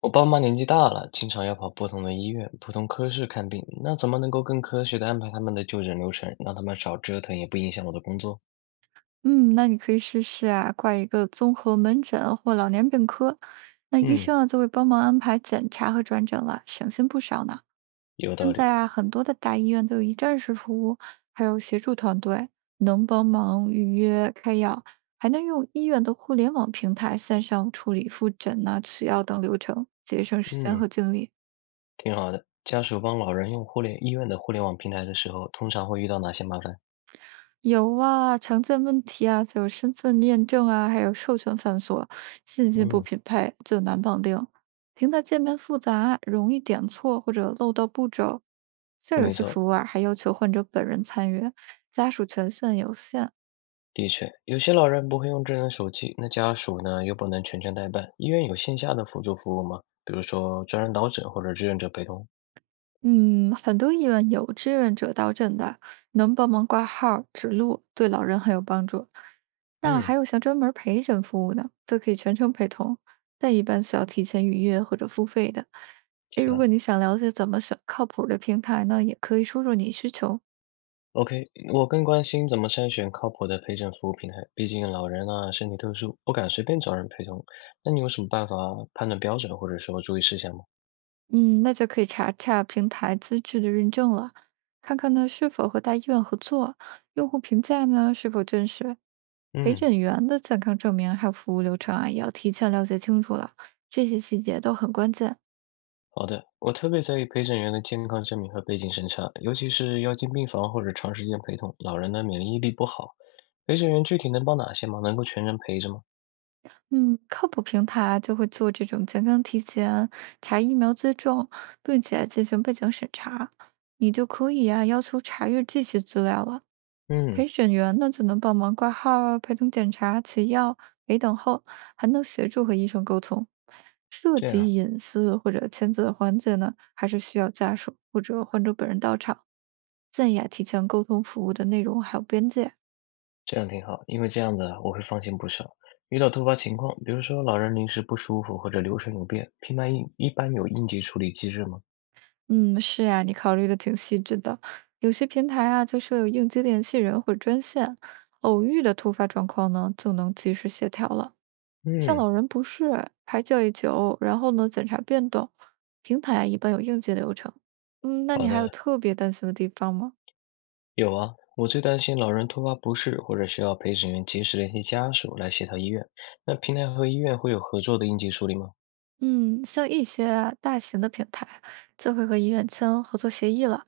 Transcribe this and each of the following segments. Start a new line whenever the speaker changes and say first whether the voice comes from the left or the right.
left: 我爸妈年纪大了，经常要跑不同的医院、不同科室看病，那怎么能够更科学的安排他们的就诊流程，让他们少折腾，也不影响我的工作？
right: 嗯，那你可以试试啊，挂一个综合门诊或老年病科，那医
left: 嗯，
right: 生啊就会帮忙安排检查和转诊了，省心不少呢。
left: 有
right: 现
left: 道理。
right: 在啊，很多的大医院都有一站式服务，还有协助团队，能帮忙预约开药，还能用医院的互联网平台线上处理复诊呐、取药等流程，节省时间
left: 嗯，
right: 和精力。
left: 挺好的。家属帮老人用互联医院的互联网平台的时候，通常会遇到哪些麻烦？
right: 有啊，常见问题啊，就有身份验证啊，还有授权繁琐，信息不
left: 嗯，
right: 匹配就难绑定。平台界面复杂，容易点错或者漏到步骤。像有
left: 没
right: 些
left: 错，
right: 服务啊，还要求患者本人参与，家属权限有限。
left: 的确，有些老人不会用智能手机，那家属呢又不能全权代办。医院有线下的辅助服务吗？比如说专人导诊或者志愿者陪同？
right: 嗯，很多医院有志愿者到诊的，能帮忙挂号儿指路，对老人很有帮助。那还
left: 嗯，
right: 有像专门儿陪诊服务的，则可以全程陪同，但一般是要提前预约或者付费的。
left: 这
right: 诶，如果
left: 样。
right: 你想了解怎么选靠谱儿的平台呢，也可以输入你需求。
left: OK，我更关心怎么筛选靠谱的陪诊服务平台，毕竟老人啊，身体特殊，不敢随便找人陪同。那你有什么办法判断标准，或者说注意事项吗？
right: 嗯，那就可以查查平台资质的认证了，看看呢是否和大医院合作，用户评价呢是否真实，陪
left: 嗯，
right: 诊员的健康证明还有服务流程啊，也要提前了解清楚了，这些细节都很关键。
left: 好的，我特别在意陪诊员的健康证明和背景审查，尤其是要进病房或者长时间陪同，老人的免疫力不好。陪诊员具体能帮哪些忙？能够全程陪着吗？
right: 嗯，靠谱平台就会做这种健康体检、查疫苗接种，并且进行背景审查，你就可以啊要求查阅这些资料了。
left: 嗯，
right: 陪审员呢就能帮忙挂号啊、陪同检查、取药、给等候，还能协助和医生沟通。涉
left: 这样。
right: 及隐私或者签字的环节呢，还是需要家属或者患者本人到场。建议啊，提前沟通服务的内容还有边界。
left: 这样挺好，因为这样子啊我会放心不少。遇到突发情况，比如说老人临时不舒服或者流程有变，平台应一般有应急处理机制吗？
right: 嗯，是呀，你考虑的挺细致的。有些平台啊，就设有应急联系人或者专线，偶遇的突发状况呢，就能及时协调了。像
left: 嗯，
right: 老人不适、排教育久，然后呢检查变动，平台啊一般有应急流程。嗯，那你
left: 好
right: 还有
left: 的，
right: 特别担心的地方吗？
left: 有啊。我最担心老人突发不适或者需要陪审员及时联系家属来协调医院。那平台和医院会有合作的应急处理吗？
right: 嗯，像一些啊大型的平台，就会和医院签合作协议了，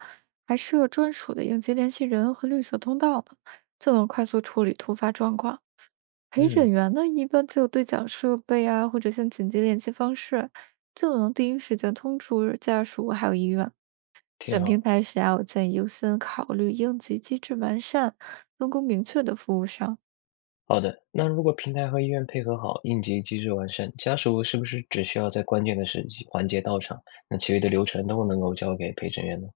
right: 还设专属的应急联系人和绿色通道呢，就能快速处理突发状况。陪诊
left: 嗯，
right: 员呢，一般就有对讲设备啊，或者像紧急联系方式，就能第一时间通知家属还有医院。
left: 挺
right: 选
left: 好。
right: 平台时啊，我建议优先考虑应急机制完善、分工明确的服务商。
left: 好的，那如果平台和医院配合好，应急机制完善，家属是不是只需要在关键的时机环节到场，那其余的流程都能够交给陪审员呢？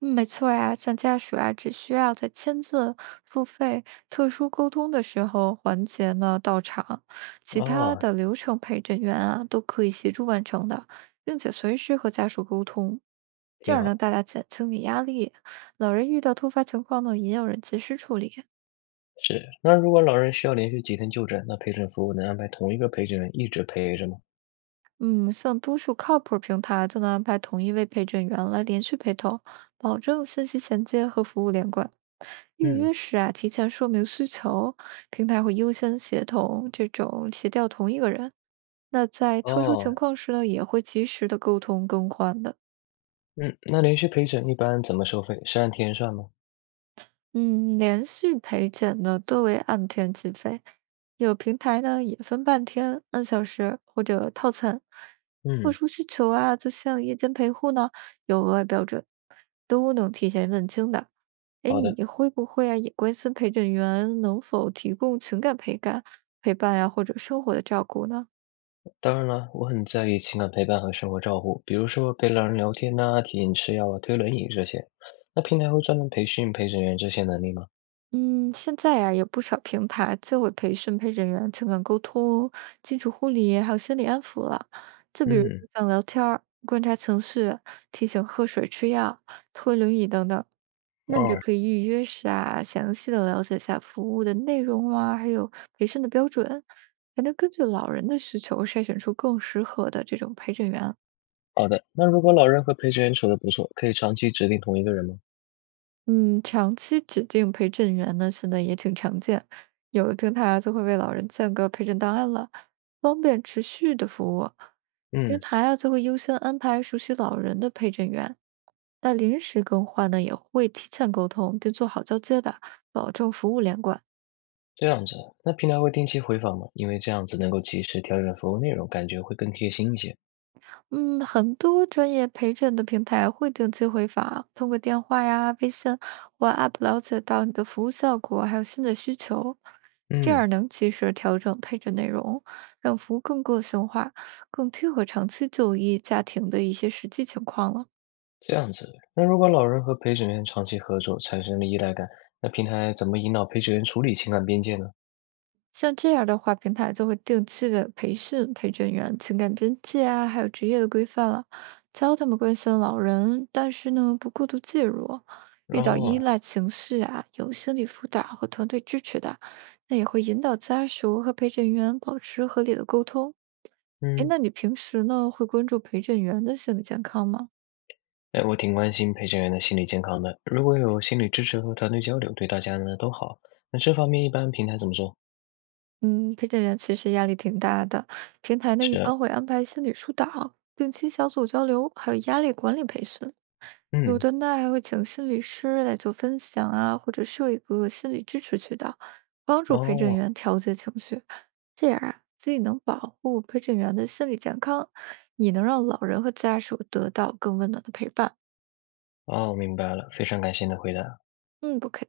right: 嗯，没错呀，像家属啊，只需要在签字、付费、特殊沟通的时候环节呢到场，其他
left: 啊，
right: 的流程陪诊员啊都可以协助完成的，并且随时和家属沟通，这
left: 挺
right: 样能
left: 好。
right: 大大减轻你压力。老人遇到突发情况呢，也有人及时处理。
left: 是，那如果老人需要连续几天就诊，那陪诊服务能安排同一个陪诊人一直陪着吗？
right: 嗯，像多数靠谱儿平台就能安排同一位陪诊员来连续陪同，保证信息衔接和服务连贯。预
left: 嗯，
right: 约时啊，提前说明需求，平台会优先协同这种协调同一个人。那在特殊
left: 哦，
right: 情况时呢，也会及时的沟通更换的。
left: 嗯，那连续陪诊一般怎么收费？是按天算吗？
right: 嗯，连续陪诊呢多为按天计费，有平台呢也分半天、按小时或者套餐。特
left: 嗯，
right: 殊需求啊，就像夜间陪护呢，有额外标准，都能提前问清的。哎，
left: 好的。
right: 你会不会啊也关心陪诊员能否提供情感陪伴、陪伴呀、或者生活的照顾呢？
left: 当然了，我很在意情感陪伴和生活照顾，比如说陪老人聊天呐、提醒吃药啊、推轮椅这些。那平台会专门培训陪诊员这些能力吗？
right: 嗯，现在呀、有不少平台就会培训陪诊员情感沟通、基础护理，还有心理安抚了。就比如说
left: 嗯，
right: 像聊天儿观察情绪、提醒喝水、吃药、推轮椅等等。那你就
left: 哦，
right: 可以预约时啊，详细的了解一下服务的内容啊，还有培训的标准，还能根据老人的需求筛选出更适合的这种陪诊员。
left: 好的。那如果老人和陪诊员处得不错，可以长期指定同一个人吗？
right: 嗯，长期指定陪诊员呢，现在也挺常见，有的平台啊就会为老人建个陪诊档案了，方便持续的服务。平
left: 嗯。
right: 台啊就会优先安排熟悉老人的陪诊员，那临时更换呢也会提前沟通，并做好交接的，保证服务连贯。
left: 这样子，那平台会定期回访吗？因为这样子能够及时调整服务内容，感觉会更贴心一些。
right: 嗯，很多专业陪诊的平台会定期回访，通过电话呀、微信或 App 了解到你的服务效果，还有新的需求，这
left: 嗯，
right: 样能及时调整配置内容，让服务更个性化，更贴合长期就医家庭的一些实际情况了。
left: 这样子。那如果老人和陪审员长期合作，产生了依赖感，那平台怎么引导陪审员处理情感边界呢？
right: 像这样的话，平台就会定期的培训陪诊员、情感边界啊，还有职业的规范了，教他们关心老人，但是呢，不过度介入。遇到依
left: 哦，
right: 赖情绪啊，有心理辅导和团队支持的，那也会引导家属和陪诊员保持合理的沟通。哎，
left: 嗯，
right: 那你平时呢会关注陪诊员的心理健康吗？
left: 哎，我挺关心陪审员的心理健康的。如果有心理支持和团队交流，对大家呢都好。那这方面一般平台怎么做？
right: 嗯，陪诊员其实压力挺大的，平台呢一
left: 是，
right: 般会安排心理疏导、定期小组交流，还有压力管理培训。有
left: 嗯，
right: 的呢还会请心理师来做分享啊，或者设一个心理支持渠道，帮助陪诊
left: 哦，
right: 员调节情绪。这样啊，既能保护陪诊员的心理健康，也能让老人和家属得到更温暖的陪伴。
left: 哦，明白了，非常感谢你的回答。
right: 嗯，不客气。